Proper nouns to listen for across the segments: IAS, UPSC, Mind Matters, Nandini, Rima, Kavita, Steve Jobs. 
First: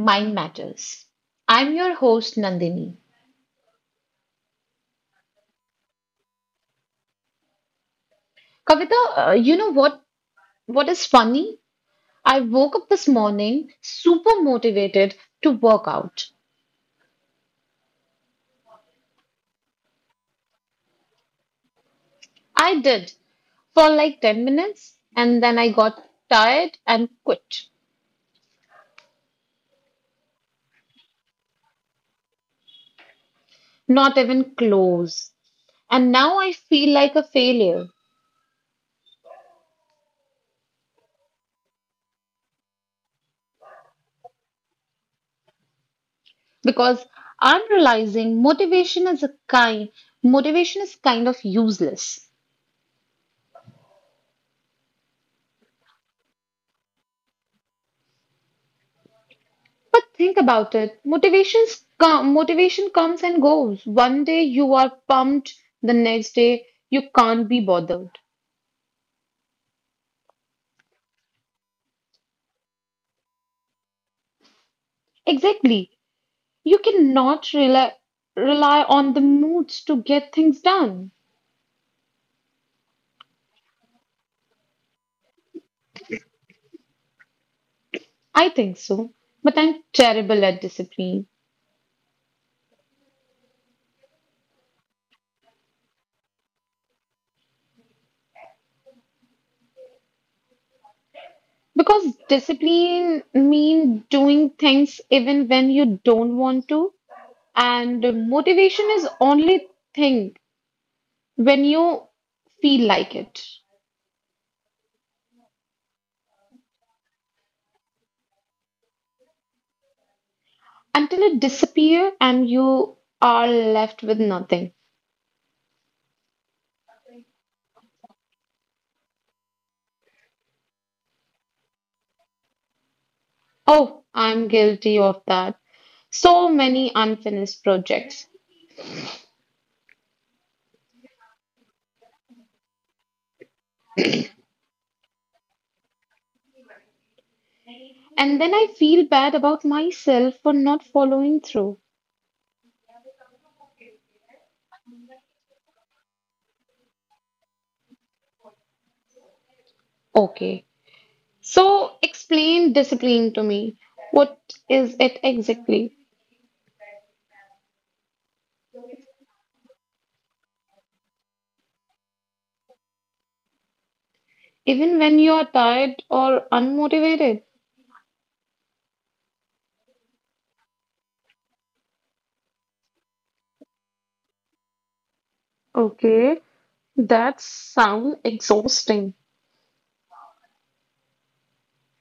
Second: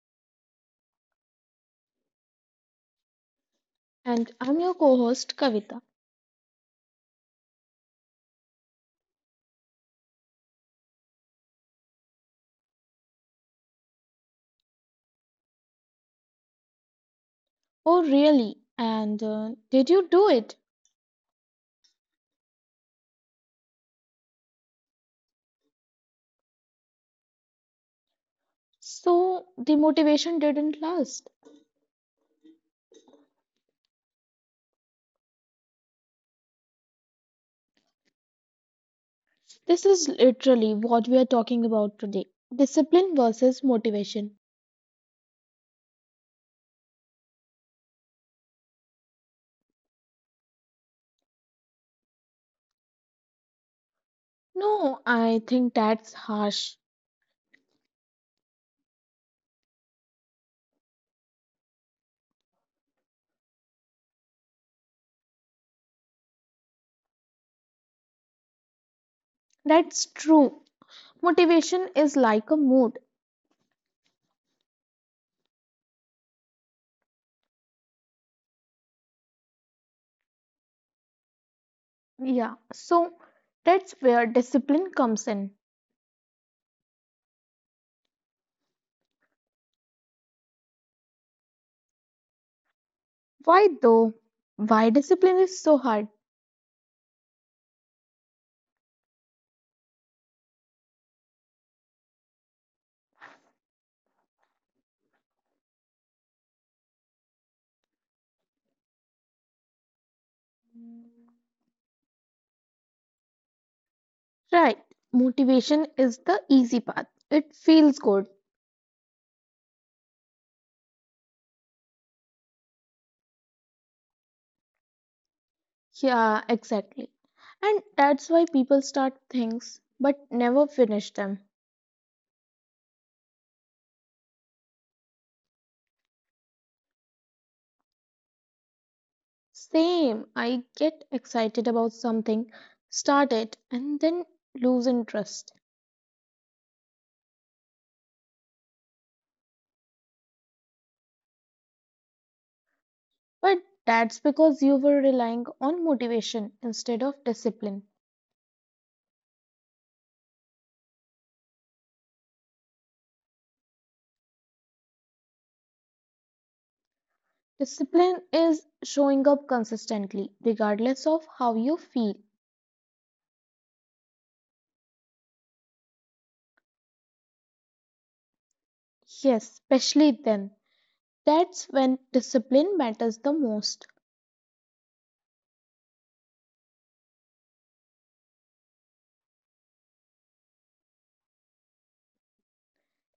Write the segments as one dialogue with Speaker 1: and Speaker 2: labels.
Speaker 1: Mind Matters. I'm your host, Nandini.
Speaker 2: And I'm your co host, Kavita.
Speaker 1: Kavita, you know what? What is funny? I woke up this morning super motivated to work out.
Speaker 2: Oh, really? And did you do it?
Speaker 1: I did for like 10 minutes, and then I got tired and quit.
Speaker 2: So the motivation didn't last.
Speaker 1: Not even close. And now I feel like a failure
Speaker 2: This is literally what we are talking about today, discipline versus motivation.
Speaker 1: because I'm realizing motivation is kind of useless.
Speaker 2: No, I think that's harsh.
Speaker 1: But think about it. Motivation comes and goes. One day you are pumped, the next day you can't be bothered.
Speaker 2: That's true. Motivation is like a mood.
Speaker 1: Exactly. You cannot rely on the moods to get things done.
Speaker 2: Yeah, so that's where discipline comes in.
Speaker 1: I think so. But I'm terrible at discipline.
Speaker 2: Why though? Why discipline is so hard?
Speaker 1: Because discipline means doing things even when you don't want to. And motivation is only thing when you feel like it.
Speaker 2: Right, motivation is the easy path. It feels good.
Speaker 1: Until it disappears and you are left with nothing.
Speaker 2: Yeah, exactly. And that's why people start things but never finish them.
Speaker 1: Oh, I'm guilty of that. So many unfinished projects.
Speaker 2: Same, I get excited about something, start it, and then lose interest.
Speaker 1: And then I feel bad about myself for not following through.
Speaker 2: But that's because you were relying on motivation instead of discipline.
Speaker 1: Okay, so explain discipline to me. What is it exactly?
Speaker 2: Discipline is showing up consistently, regardless of how you feel.
Speaker 1: Even when you are tired or unmotivated?
Speaker 2: Yes, especially then. That's when discipline matters the most.
Speaker 1: Okay, that sounds exhausting.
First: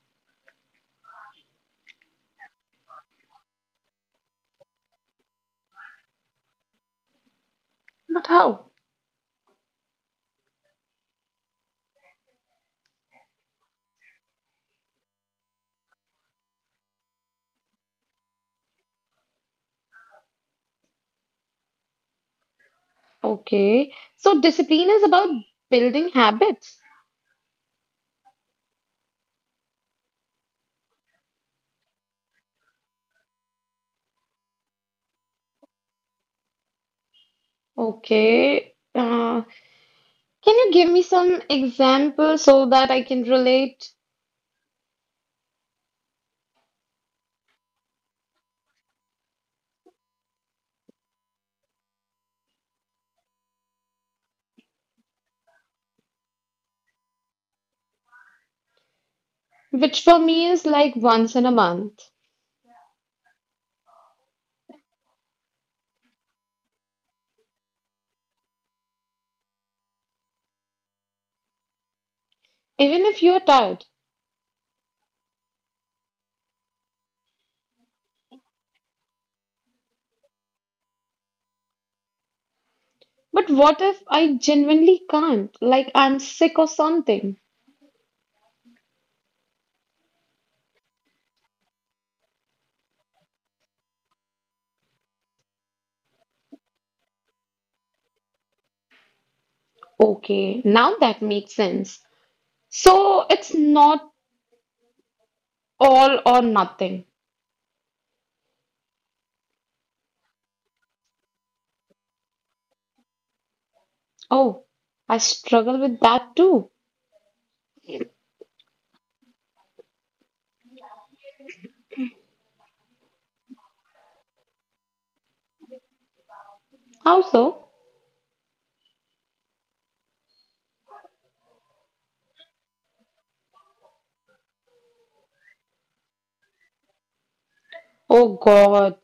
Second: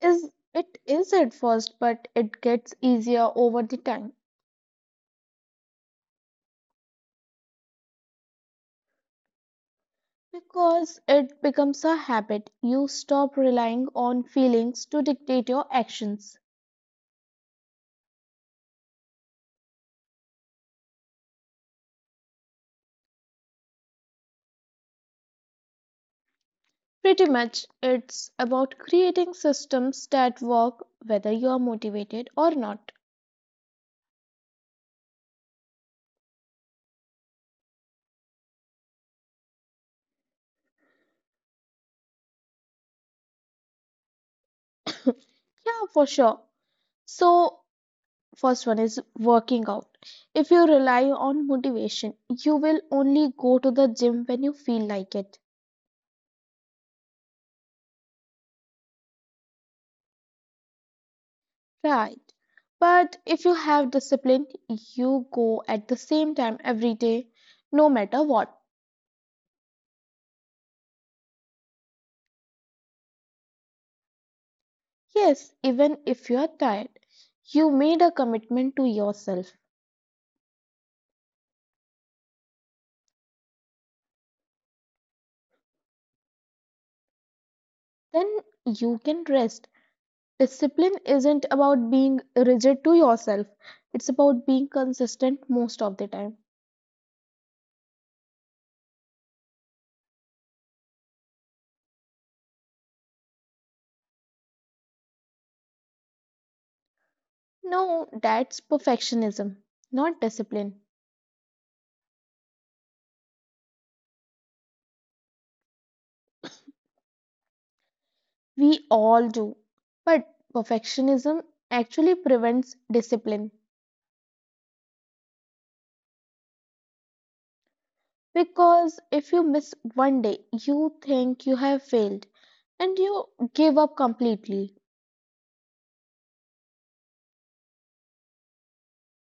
Speaker 2: Is it is at first, but it gets easier over the time.
Speaker 1: But how?
Speaker 2: Because it becomes a habit, you stop relying on feelings to dictate your actions.
Speaker 1: Okay, so discipline is about building habits.
Speaker 2: Pretty much, it's about creating systems that work whether you are motivated or not.
Speaker 1: Okay. Can you give me some examples so that I can relate?
Speaker 2: Yeah, for sure. So first one is working out. If you rely on motivation, you will only go to the gym when you feel like it.
Speaker 1: Which for me is like once in a
Speaker 2: Right.
Speaker 1: month,
Speaker 2: But if you have discipline, you go at the same time every day, no matter what.
Speaker 1: even if you're tired.
Speaker 2: Yes, even if you are tired, you made a commitment to yourself.
Speaker 1: But what if I genuinely can't? Like I'm sick or something.
Speaker 2: Then you can rest. Discipline isn't about being rigid to yourself, it's about being consistent most of the time.
Speaker 1: Okay, now that makes sense. So it's not all or nothing.
Speaker 2: No, that's perfectionism, not discipline.
Speaker 1: Oh, I struggle with that too.
Speaker 2: We all do. But perfectionism actually prevents discipline.
Speaker 1: How so?
Speaker 2: Because if you miss one day, you think you have failed and you give up completely.
Speaker 1: Oh God,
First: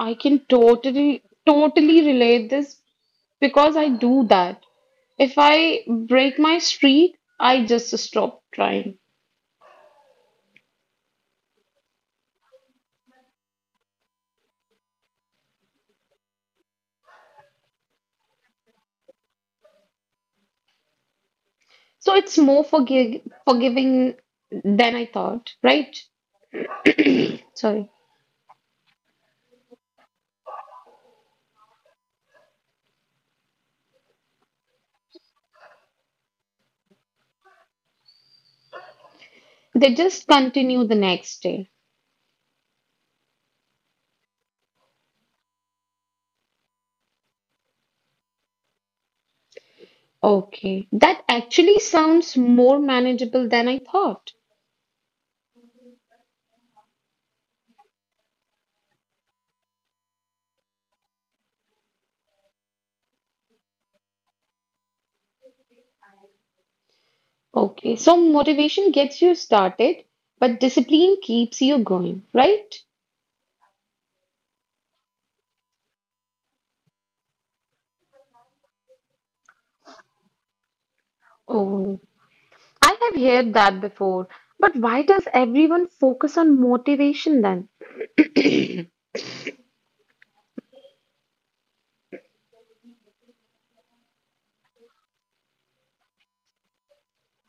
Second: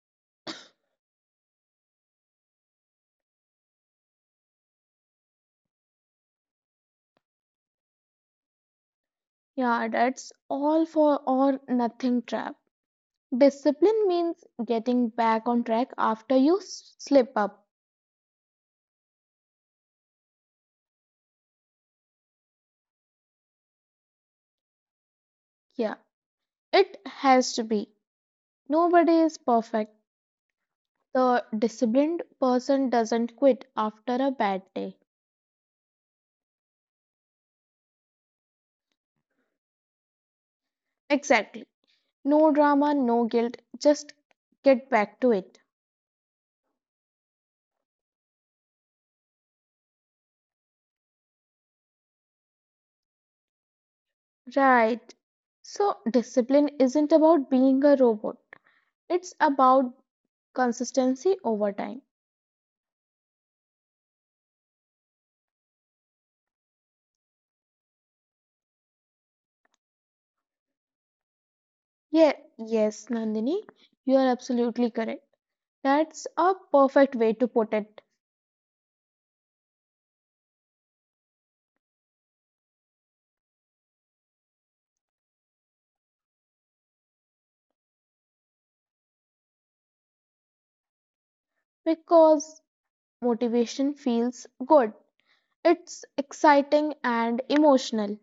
Speaker 1: I can totally, totally relate this because I do that. If I break my streak, I just stop trying.
Speaker 2: Yeah, that's all for or nothing trap. Discipline means getting back on track after you slip up.
Speaker 1: So it's more forgiving than I thought,
Speaker 2: Yeah,
Speaker 1: right?
Speaker 2: it has to be.
Speaker 1: Sorry.
Speaker 2: Nobody is perfect. The disciplined person doesn't quit after a bad day.
Speaker 1: They just continue the
Speaker 2: Exactly.
Speaker 1: next day.
Speaker 2: No drama, no guilt, just get back to it.
Speaker 1: Okay. That actually sounds more manageable than I thought.
Speaker 2: Right. So, discipline isn't about being a robot. It's about consistency over time.
Speaker 1: Okay. So motivation gets you started, but discipline keeps you
Speaker 2: Yeah,
Speaker 1: going, right?
Speaker 2: yes, Nandini, you are absolutely correct. That's a perfect way to put it.
Speaker 1: Oh, I have heard that before, but why does everyone focus on motivation then?
Speaker 2: Because motivation feels good. It's exciting and emotional.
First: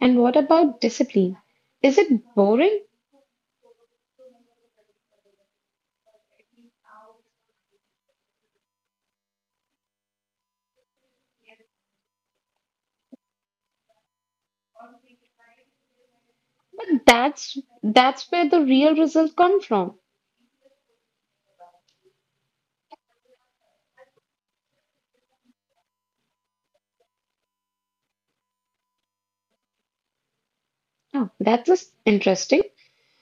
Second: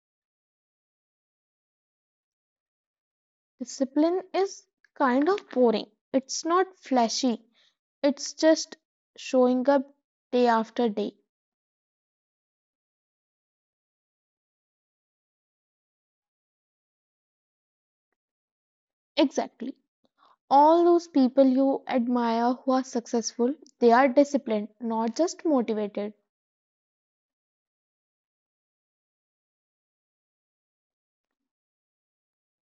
Speaker 1: And what about discipline? Is it boring?
Speaker 2: Discipline is kind of boring. It's not flashy. It's just showing up day after day.
Speaker 1: But that's where the real results come from.
Speaker 2: Exactly. All those people you admire who are successful, they are disciplined, not just motivated.
Speaker 1: Oh, that's just interesting.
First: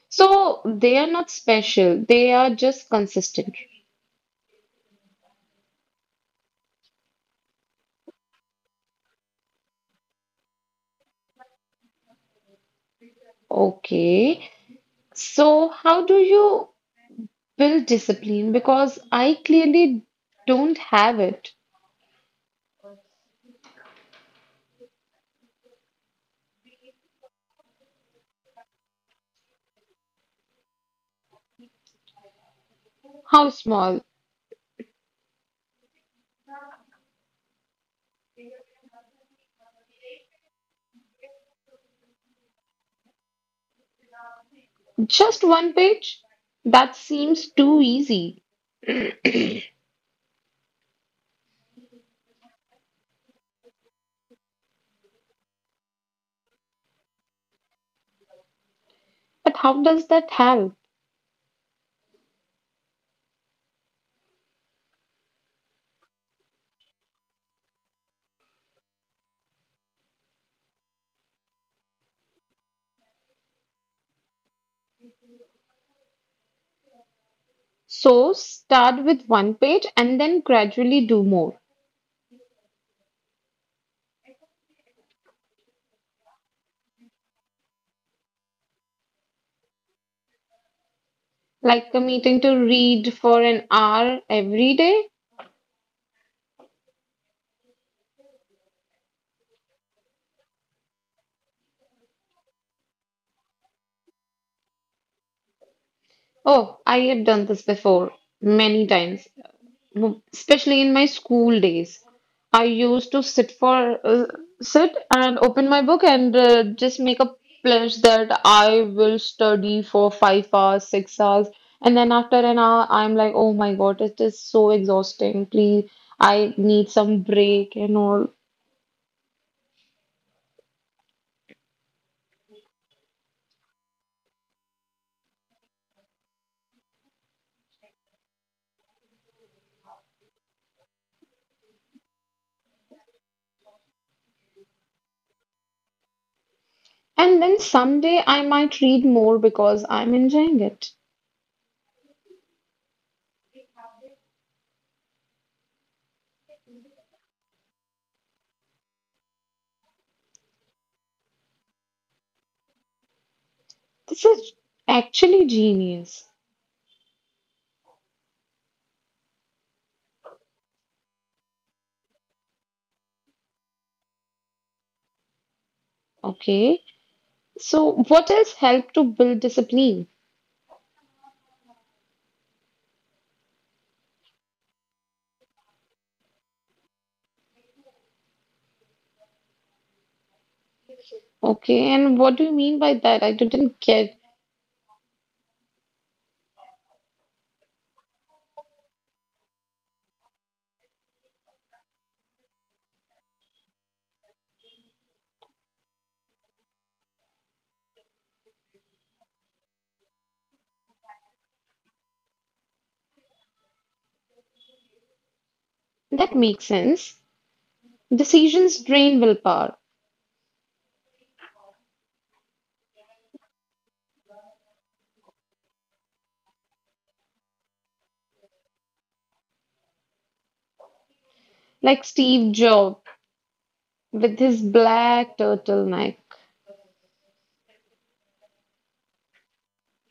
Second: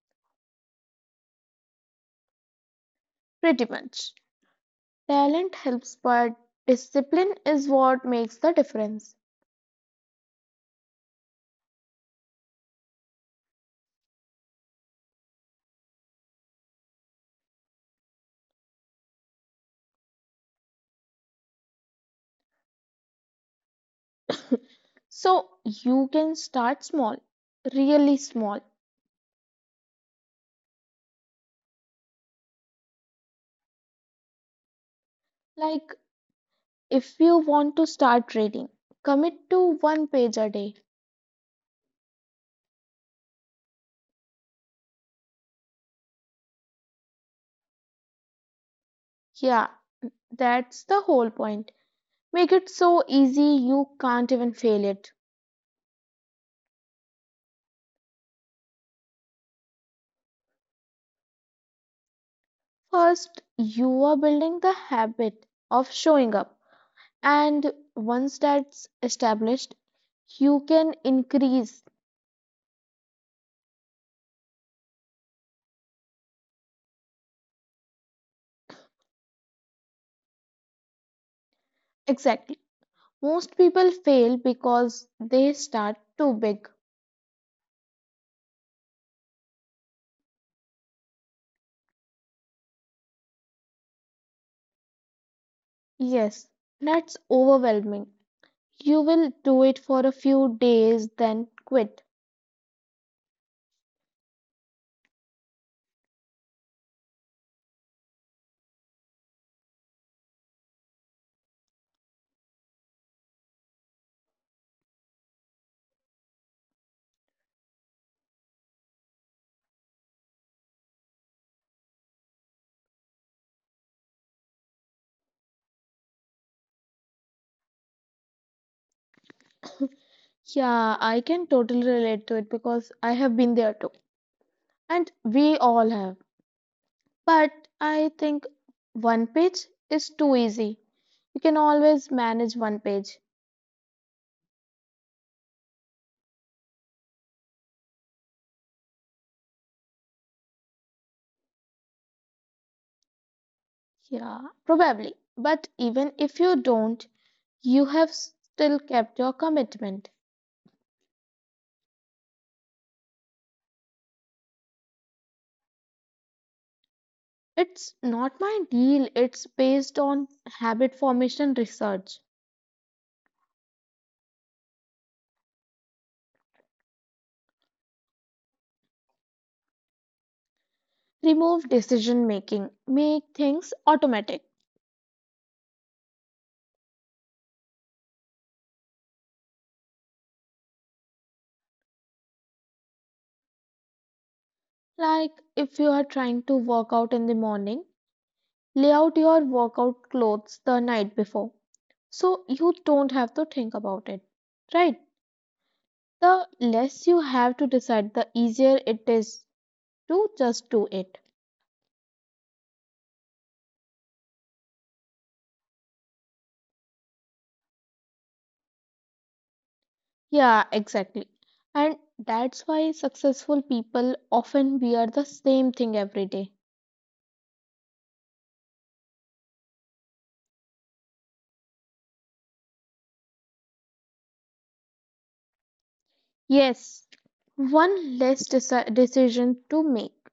Speaker 1: So they are not special, they are just consistent.
Speaker 2: Pretty much. Talent helps, but discipline is what makes the difference.
Speaker 1: Okay. So how do you build discipline? Because I clearly don't have it.
Speaker 2: So you can start small, really small.
Speaker 1: How small?
Speaker 2: Like if you want to start reading, commit to one page a day.
Speaker 1: Just one page? That seems too easy.
Speaker 2: Yeah, that's the whole point. Make it so easy you can't even fail it.
Speaker 1: But how does that help?
Speaker 2: First, you are building the habit of showing up. And once that's established, you can increase.
Speaker 1: So start with one page and then gradually do more.
Speaker 2: Exactly. Most people fail because they start too big.
Speaker 1: Like committing to read for an hour every day.
Speaker 2: Yes, that's overwhelming. You will do it for a few days, then quit.
Speaker 1: Oh, I have done this before many times. Especially in my school days. I used to sit for sit and open my book and just make a pledge that I will study for 5 hours, 6 hours, and then after an hour, I'm like, oh my God, it is so exhausting. Please, I need some break and all.
Speaker 2: Yeah, I can totally relate to it, because I have been there too. And we all have. But I think one page is too easy. You can always manage one page.
Speaker 1: And then someday I might read more because I'm enjoying it.
Speaker 2: Yeah, probably. But even if you don't, you have still kept your commitment.
Speaker 1: This is actually genius.
Speaker 2: It's not my deal. It's based on habit formation research.
Speaker 1: Okay. So, what else helped to build discipline?
Speaker 2: Remove decision making. Make things automatic.
Speaker 1: Okay, and what do you mean by that? I didn't get.
Speaker 2: Like if you are trying to work out in the morning, lay out your workout clothes the night before, so you don't have to think about it. Right? The less you have to decide, the easier it is to just do it.
Speaker 1: That makes sense. Decisions drain willpower,
Speaker 2: Yeah, exactly. And that's why successful people often wear the same thing every day.
Speaker 1: like Steve Jobs with his black turtleneck.
Speaker 2: Yes, one less decision to make.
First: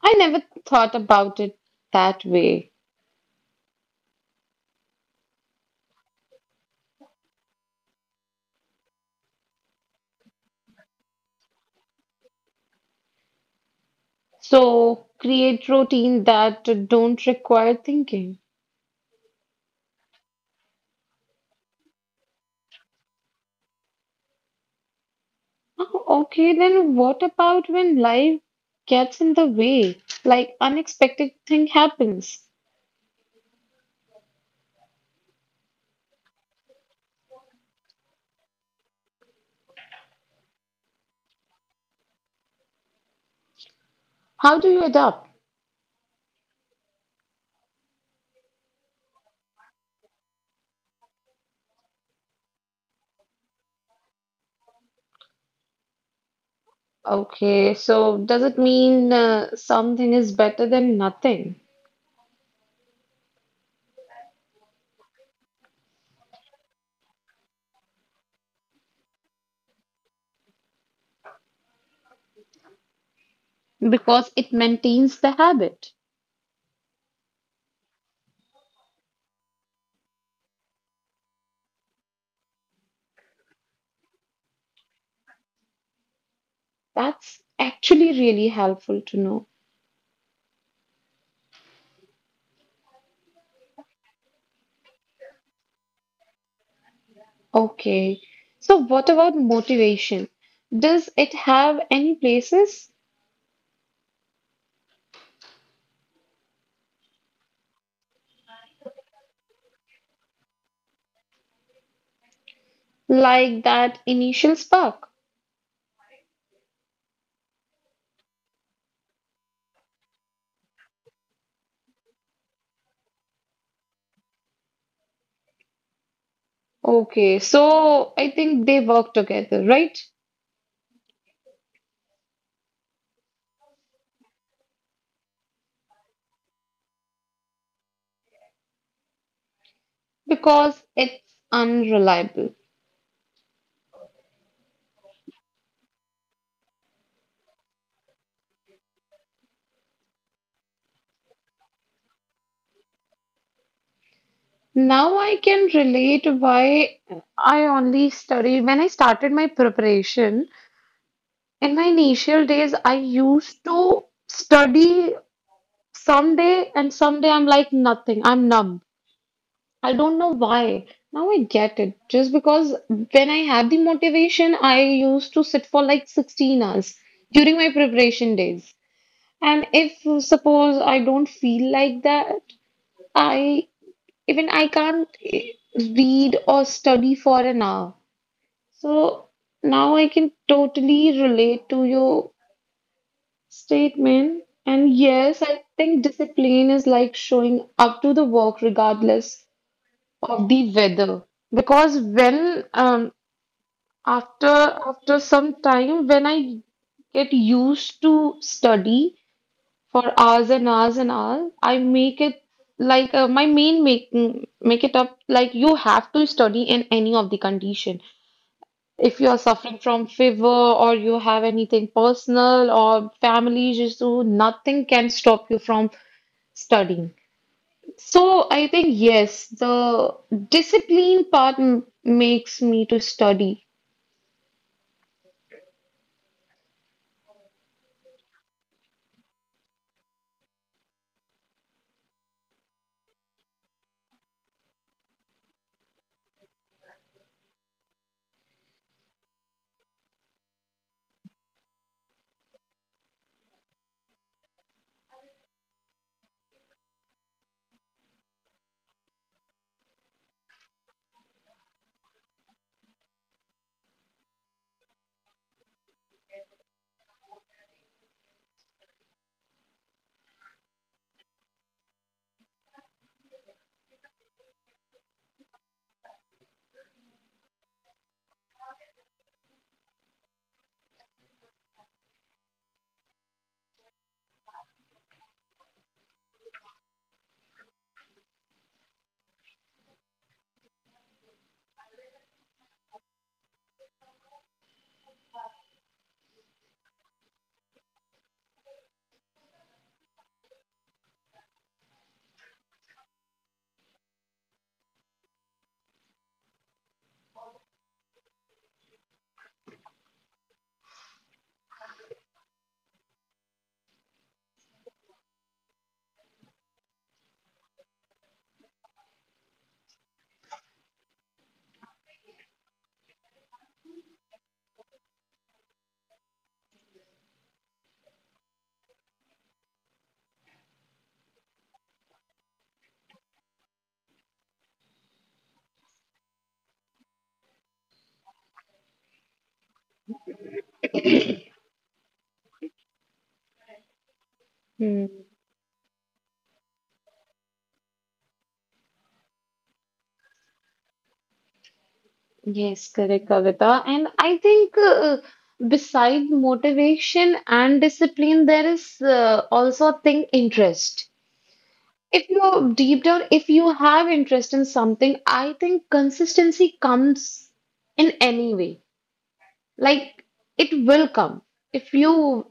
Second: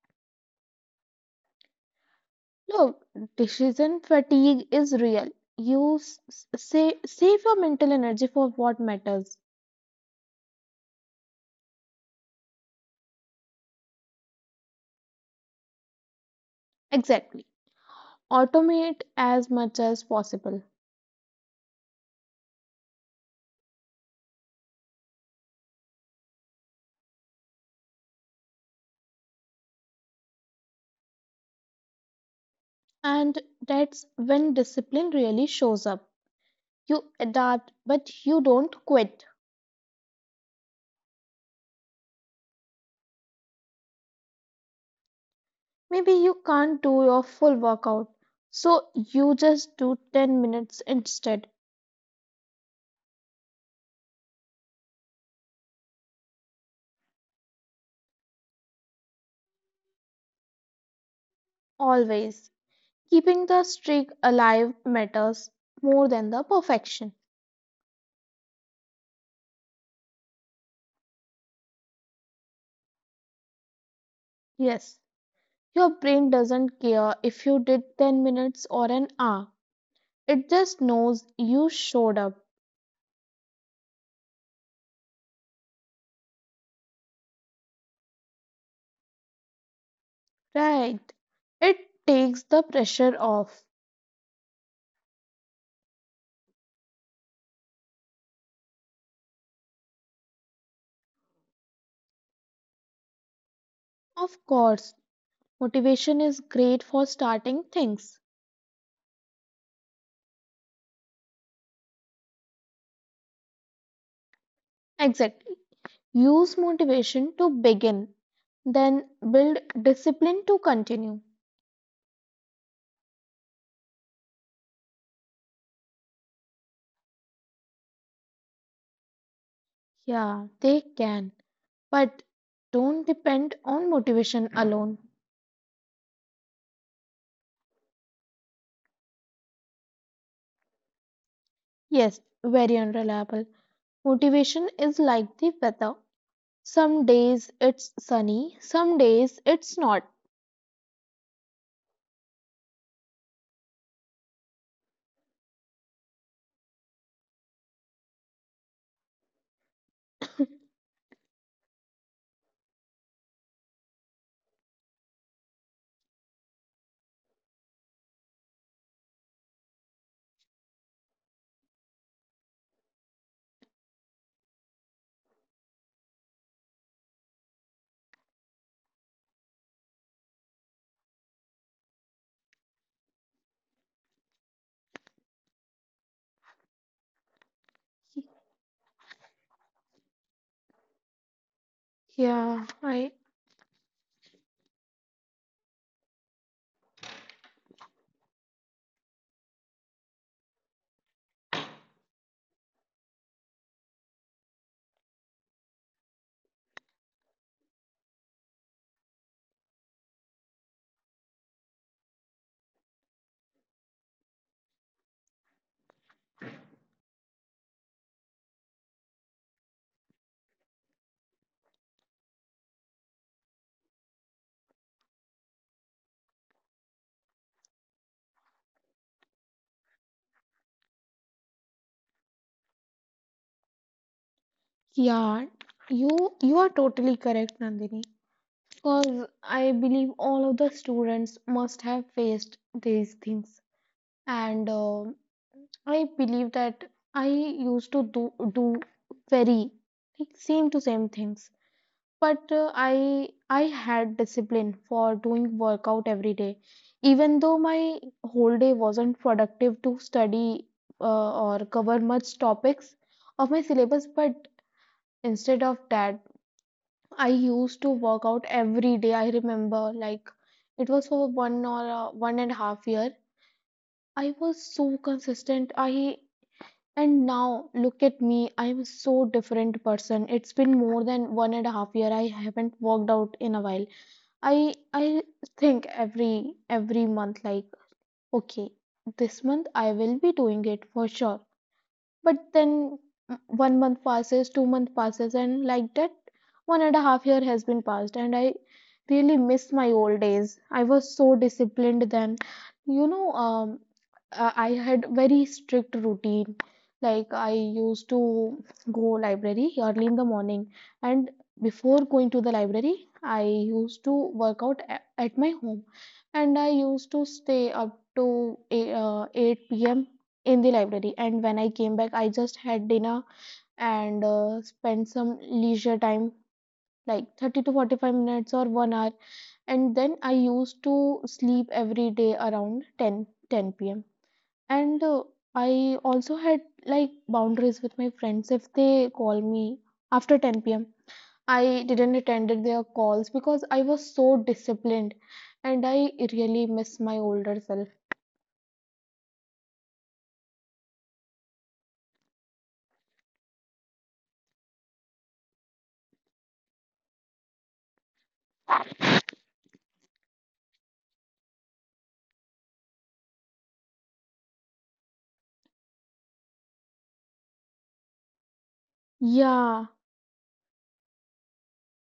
Speaker 1: I never thought about it that way.
Speaker 2: Look, decision fatigue is real. You s- s- say, Save your mental energy for what matters.
Speaker 1: So create routine that don't require
Speaker 2: Exactly.
Speaker 1: thinking.
Speaker 2: Automate as much as possible.
Speaker 1: Oh, okay, then what about when life gets in the way, like unexpected thing happens?
Speaker 2: And that's when discipline really shows up. You adapt, but you don't quit.
Speaker 1: How do you adapt?
Speaker 2: Maybe you can't do your full workout, so you just do 10 minutes instead,
Speaker 1: Okay, so does it mean something is better than nothing
Speaker 2: always. Keeping the streak alive matters more than the perfection.
Speaker 1: because it maintains the
Speaker 2: Yes,
Speaker 1: habit?
Speaker 2: your brain doesn't care if you did 10 minutes or an hour, it just knows you showed up,
Speaker 1: That's actually really helpful to know.
Speaker 2: right? It takes the pressure off.
Speaker 1: Okay, so what about motivation? Does it have any places
Speaker 2: Of course, motivation is great for starting things.
Speaker 1: like that initial spark?
Speaker 2: Exactly. Use motivation to begin, then build discipline to continue.
Speaker 1: Okay, so I think they work together, right?
Speaker 2: Yeah, they can, but don't depend on motivation alone.
Speaker 1: Because it's
Speaker 2: Yes,
Speaker 1: unreliable.
Speaker 2: very unreliable. Motivation is like the weather. Some days it's sunny, some days it's not.
Speaker 1: Now I can relate why I only studied when I started my preparation. In my initial days, I used to study some day and some day I'm like nothing. I'm numb. I don't know why. Now I get it. Just because when I had the motivation, I used to sit for like 16 hours during my preparation days. And if suppose I don't feel like that, I even I can't read or study for an hour. So now I can totally relate to you
Speaker 2: Yeah, I
Speaker 1: statement. And yes, I think discipline is like showing up to the work regardless of the weather. Because when after some time when I get used to study for hours and hours and hours, I make it like my main make it up like you have to study in any of the condition if you are suffering from fever or you have anything personal or family issue, nothing can stop you from studying. So I think yes, the discipline part makes me to study.
Speaker 2: yeah, you are totally correct, Nandini. Because I believe all of the students must have faced these things. And I believe that I used to do very like same to same things, but I had discipline for doing workout every day, even though my whole day wasn't productive to study, or cover much topics of my syllabus. But instead of that, I used to work out every day. I remember, like, it was for one or 1.5 year. I was so consistent. I And now look at me, I'm so different person. It's been more than 1.5 year. I haven't worked out in a while. I think every month, like, okay, this month I will be doing it for sure. But then one month passes, 2 month passes, and like that, 1.5 year has been passed, and I really miss my old days. I was so disciplined then. You know, I had very strict routine. Like I used to go library early in the morning, and before going to the library, I used to work out at my home, and I used to stay up to 8 p.m. in the library. And when I came back, I just had dinner and spent some leisure time, like 30 to 45 minutes or one hour. And then I used to sleep every day around ten p.m. And I also had like boundaries with my friends. If they call me after 10 p.m., I didn't attend their calls, because I was so
Speaker 1: Hmm.
Speaker 2: disciplined and I really miss my older self.
Speaker 1: Yes, correct, Kavita. And I think beside motivation and discipline, there is also a thing interest. If you deep down, if you have interest in something, I think consistency comes in any way. Like
Speaker 2: Yeah,
Speaker 1: it will come. If you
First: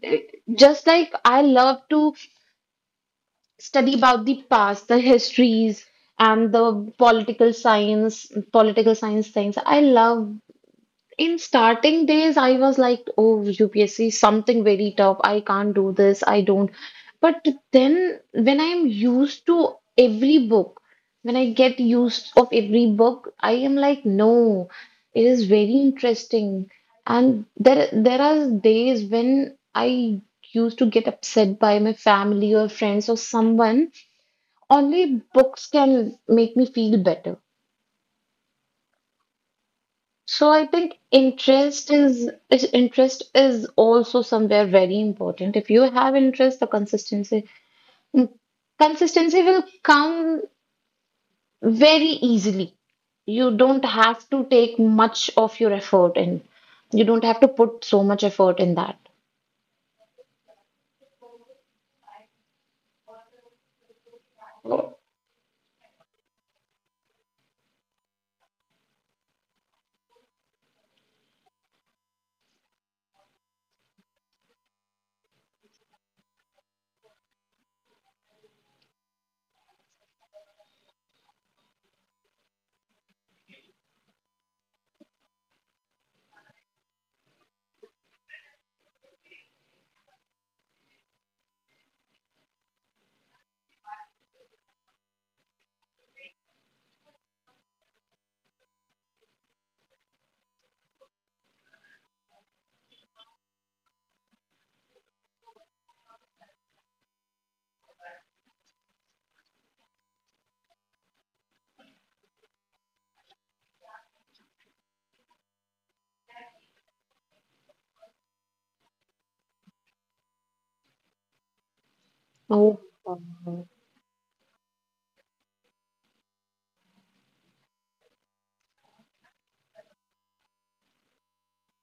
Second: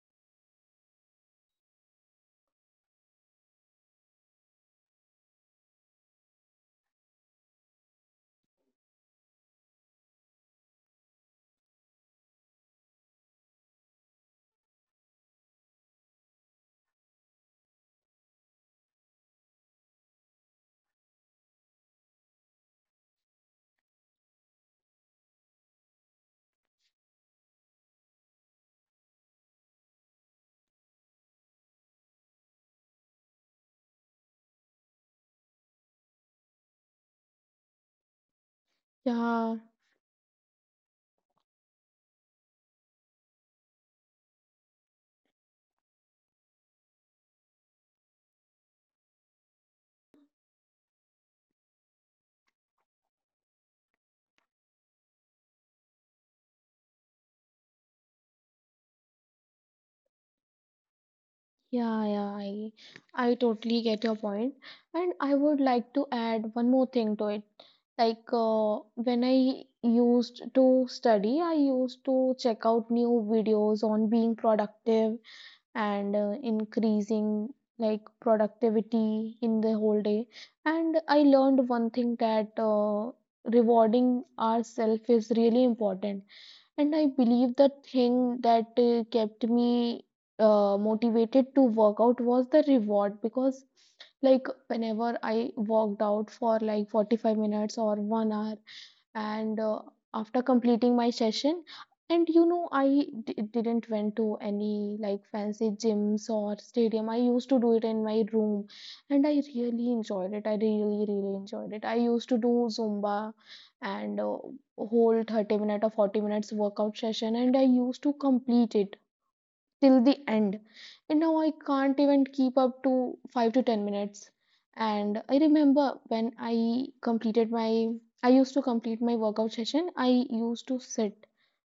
Speaker 1: just like I love to study about the past, the histories and political science things. I love in starting days, I was like, oh, UPSC, something very tough. I can't do this. I don't. But then when I get used of every book, I am like, no, it is very interesting. And there are days when I used to get upset by my family or friends or someone. Only books can make me feel better.
Speaker 2: yeah.
Speaker 1: So I think interest is also somewhere very important. If you have interest, the consistency mm, consistency will come very easily. You don't have to take much of your effort in. You don't have to put so much effort in that.
Speaker 2: Yeah, yeah, I totally get your point. And I would like to add one more thing to it. Like when I used to study, I used to check out new videos on being productive and increasing like productivity in the whole day. And I learned one thing, that rewarding ourselves is really important. And I believe the thing that kept me motivated to work out was the reward. Because, like, whenever I worked out for like 45 minutes or one hour, and after completing my session. And you know, I didn't went to any like fancy gyms or stadium. I used to do it in my room, and I really enjoyed it. I really really enjoyed it. I used to do zumba and whole 30 minute or 40 minutes workout session, and I used to complete it till the end. And now I can't even keep
Speaker 1: Oh,
Speaker 2: up to 5
Speaker 1: oh,
Speaker 2: to 10 minutes. And I remember when I completed my I used to complete my workout session. I used to sit,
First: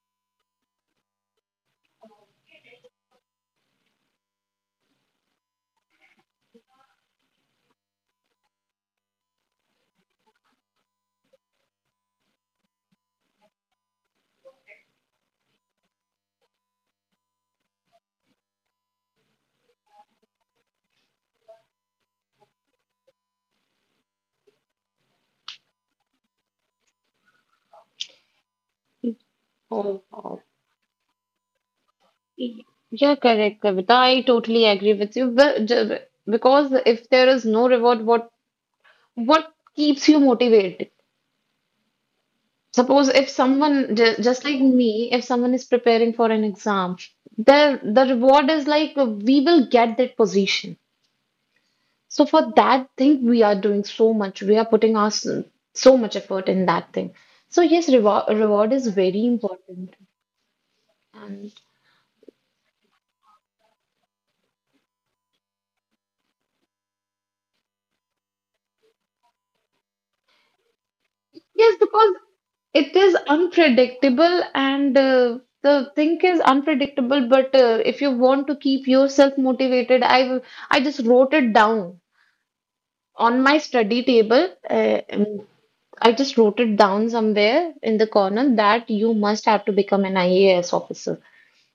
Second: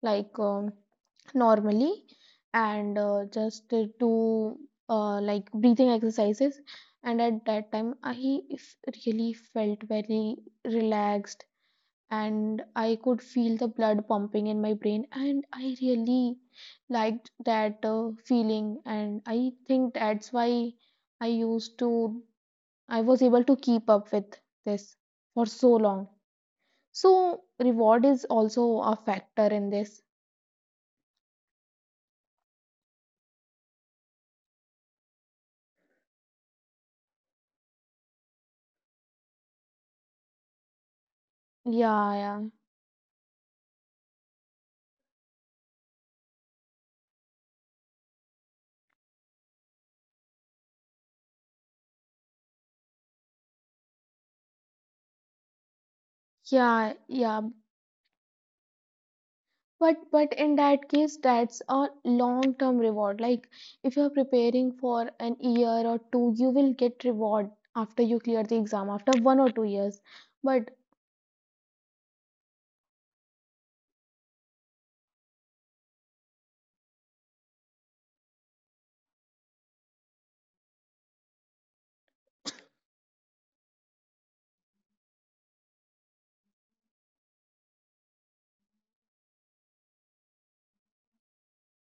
Speaker 2: like, normally, and just do like breathing exercises. And at that time I really felt very relaxed, and I could feel the blood pumping in my brain, and I really liked that feeling. And I think that's why I used to, I was able to keep up with this for so long. So, reward is also a factor in this.
Speaker 1: oh, oh. Yeah, correct, Kavita. I totally agree with you. But because if there is no reward, what keeps you motivated?
Speaker 2: Yeah, yeah,
Speaker 1: Suppose if someone, just like me, if someone is preparing for an exam, the reward is like we will get that position. So for that thing, we are doing so much. We are putting so much effort in that
Speaker 2: yeah,
Speaker 1: thing.
Speaker 2: yeah.
Speaker 1: So yes, reward is very important.
Speaker 2: But in that case,
Speaker 1: And
Speaker 2: that's a long-term reward. Like if you're preparing for an year or two, you will get reward after you clear the exam after one or two years. But
Speaker 1: yes, because it is unpredictable, and the thing is unpredictable. But if you want to keep yourself motivated, I just wrote it down on my study table. I just wrote it down somewhere in the corner that you must have to become an IAS officer.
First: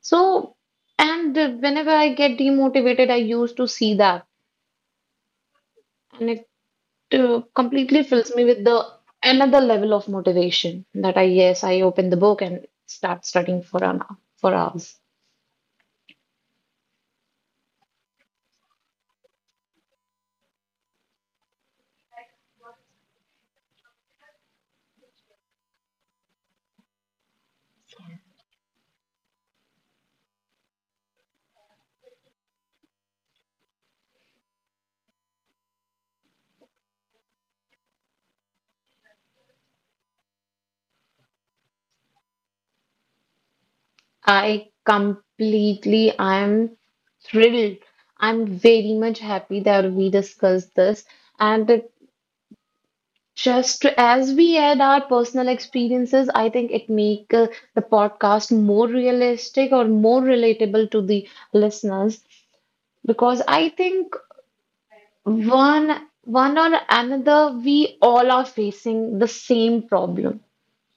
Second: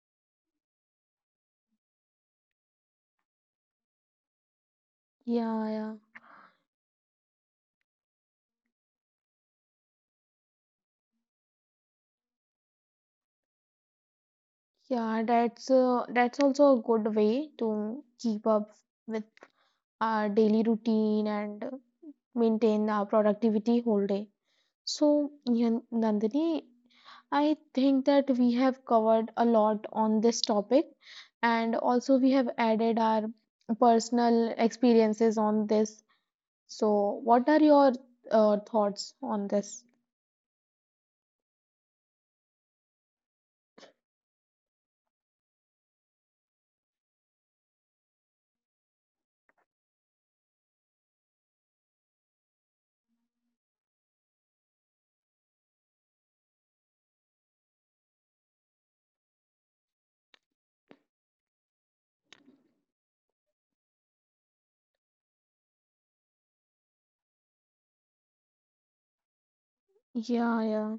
Speaker 1: So, and whenever I get demotivated, I used to see that,
Speaker 2: yeah, yeah,
Speaker 1: and it completely fills me with the another level of motivation that I, yes, I open the book and start studying for an hour, for hours.
Speaker 2: yeah. That's also a good way to keep up with our daily routine and maintain our productivity whole day. So, Nandini, I think that we have covered a lot on this topic, and also we have added our personal experiences on this. So, what are your thoughts on this?
Speaker 1: I'm thrilled. I'm very much happy that we discussed this, and it just as we add our personal experiences, I think it make the podcast more realistic or more relatable to the listeners because I think one or another we all are facing the same problem.
Speaker 2: Yeah, yeah,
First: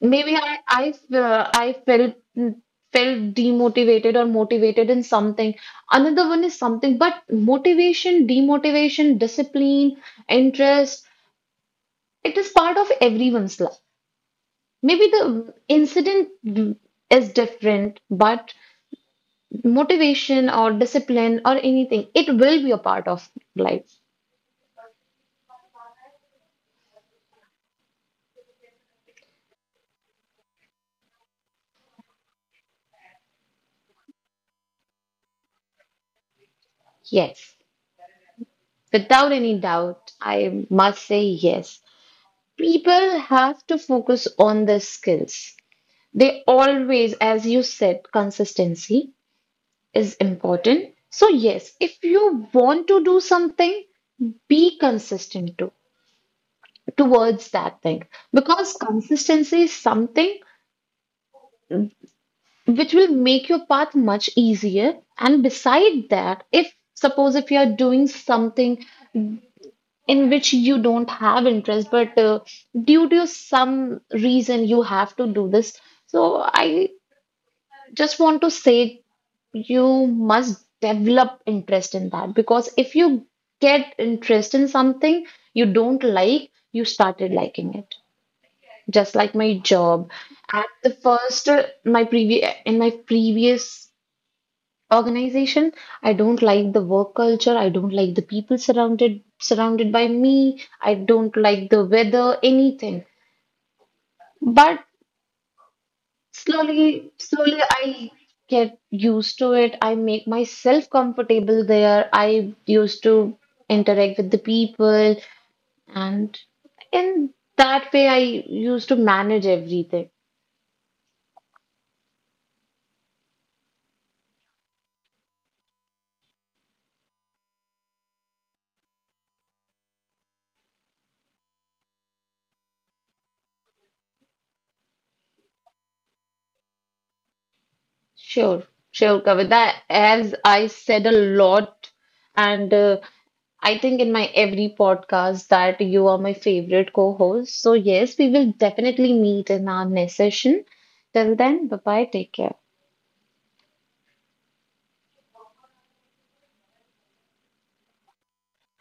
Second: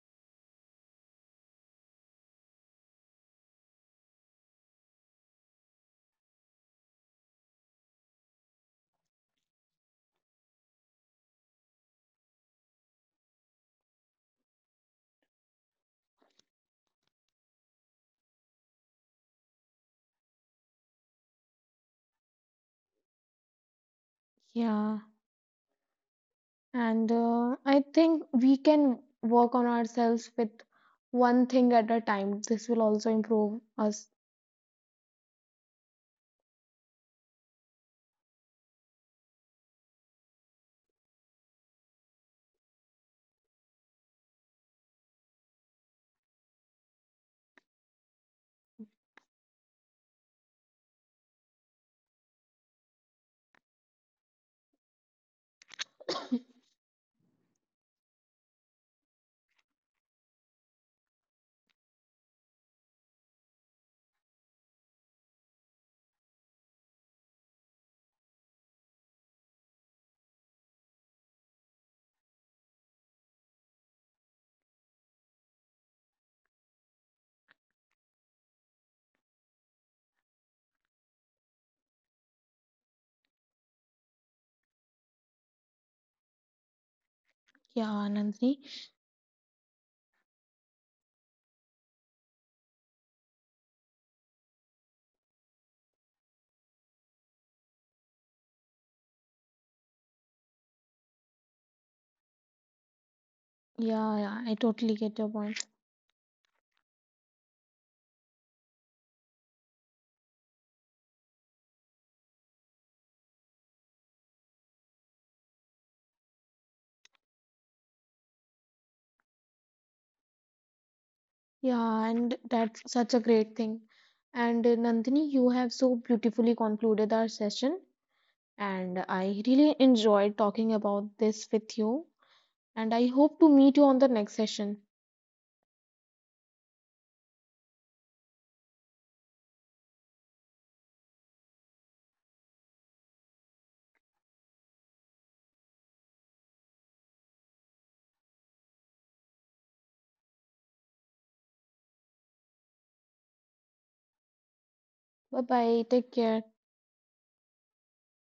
Speaker 1: Maybe I felt demotivated or motivated in something. Another one is something, but motivation, demotivation, discipline, interest, it is part of everyone's life. Maybe the incident is different, but motivation or discipline or anything, it will be a part of life.
Speaker 2: yeah. And I think we can work on ourselves with one thing at a time. This will also improve us.
Speaker 1: Yes. Without any doubt, I must say yes. People have to focus on their skills. They always, as you said, consistency is important. So, yes, if you want to do something, be consistent to, towards that thing because consistency is something which will make your path much easier. And beside that, if suppose if you are doing something in which you don't have interest, but due to some reason you have to do this, so I just want to say you must develop interest in that because if you get interest in something you don't like, you started liking it.
Speaker 2: Yeah, Nandini.
Speaker 1: Just like my job, at the first my previous in my previous organization. I don't like the work culture. I don't like the people surrounded by me. I don't like the weather, anything.
Speaker 2: Yeah, yeah,
Speaker 1: But
Speaker 2: I totally get your point.
Speaker 1: slowly, slowly I get used to it. I make myself comfortable there. I used to interact with the people and in that way I used to manage everything.
Speaker 2: Yeah, and that's such a great thing. And Nandini, you have so beautifully concluded our session, and I really enjoyed talking about this with you. And I hope to meet you on the next session.
Speaker 1: Sure, sure, Kavita. As I said a lot and I think in my every podcast that you are my favorite co-host. So yes, we will definitely meet in our next session. Till then, bye-bye, take care.
Speaker 2: Bye bye, take care.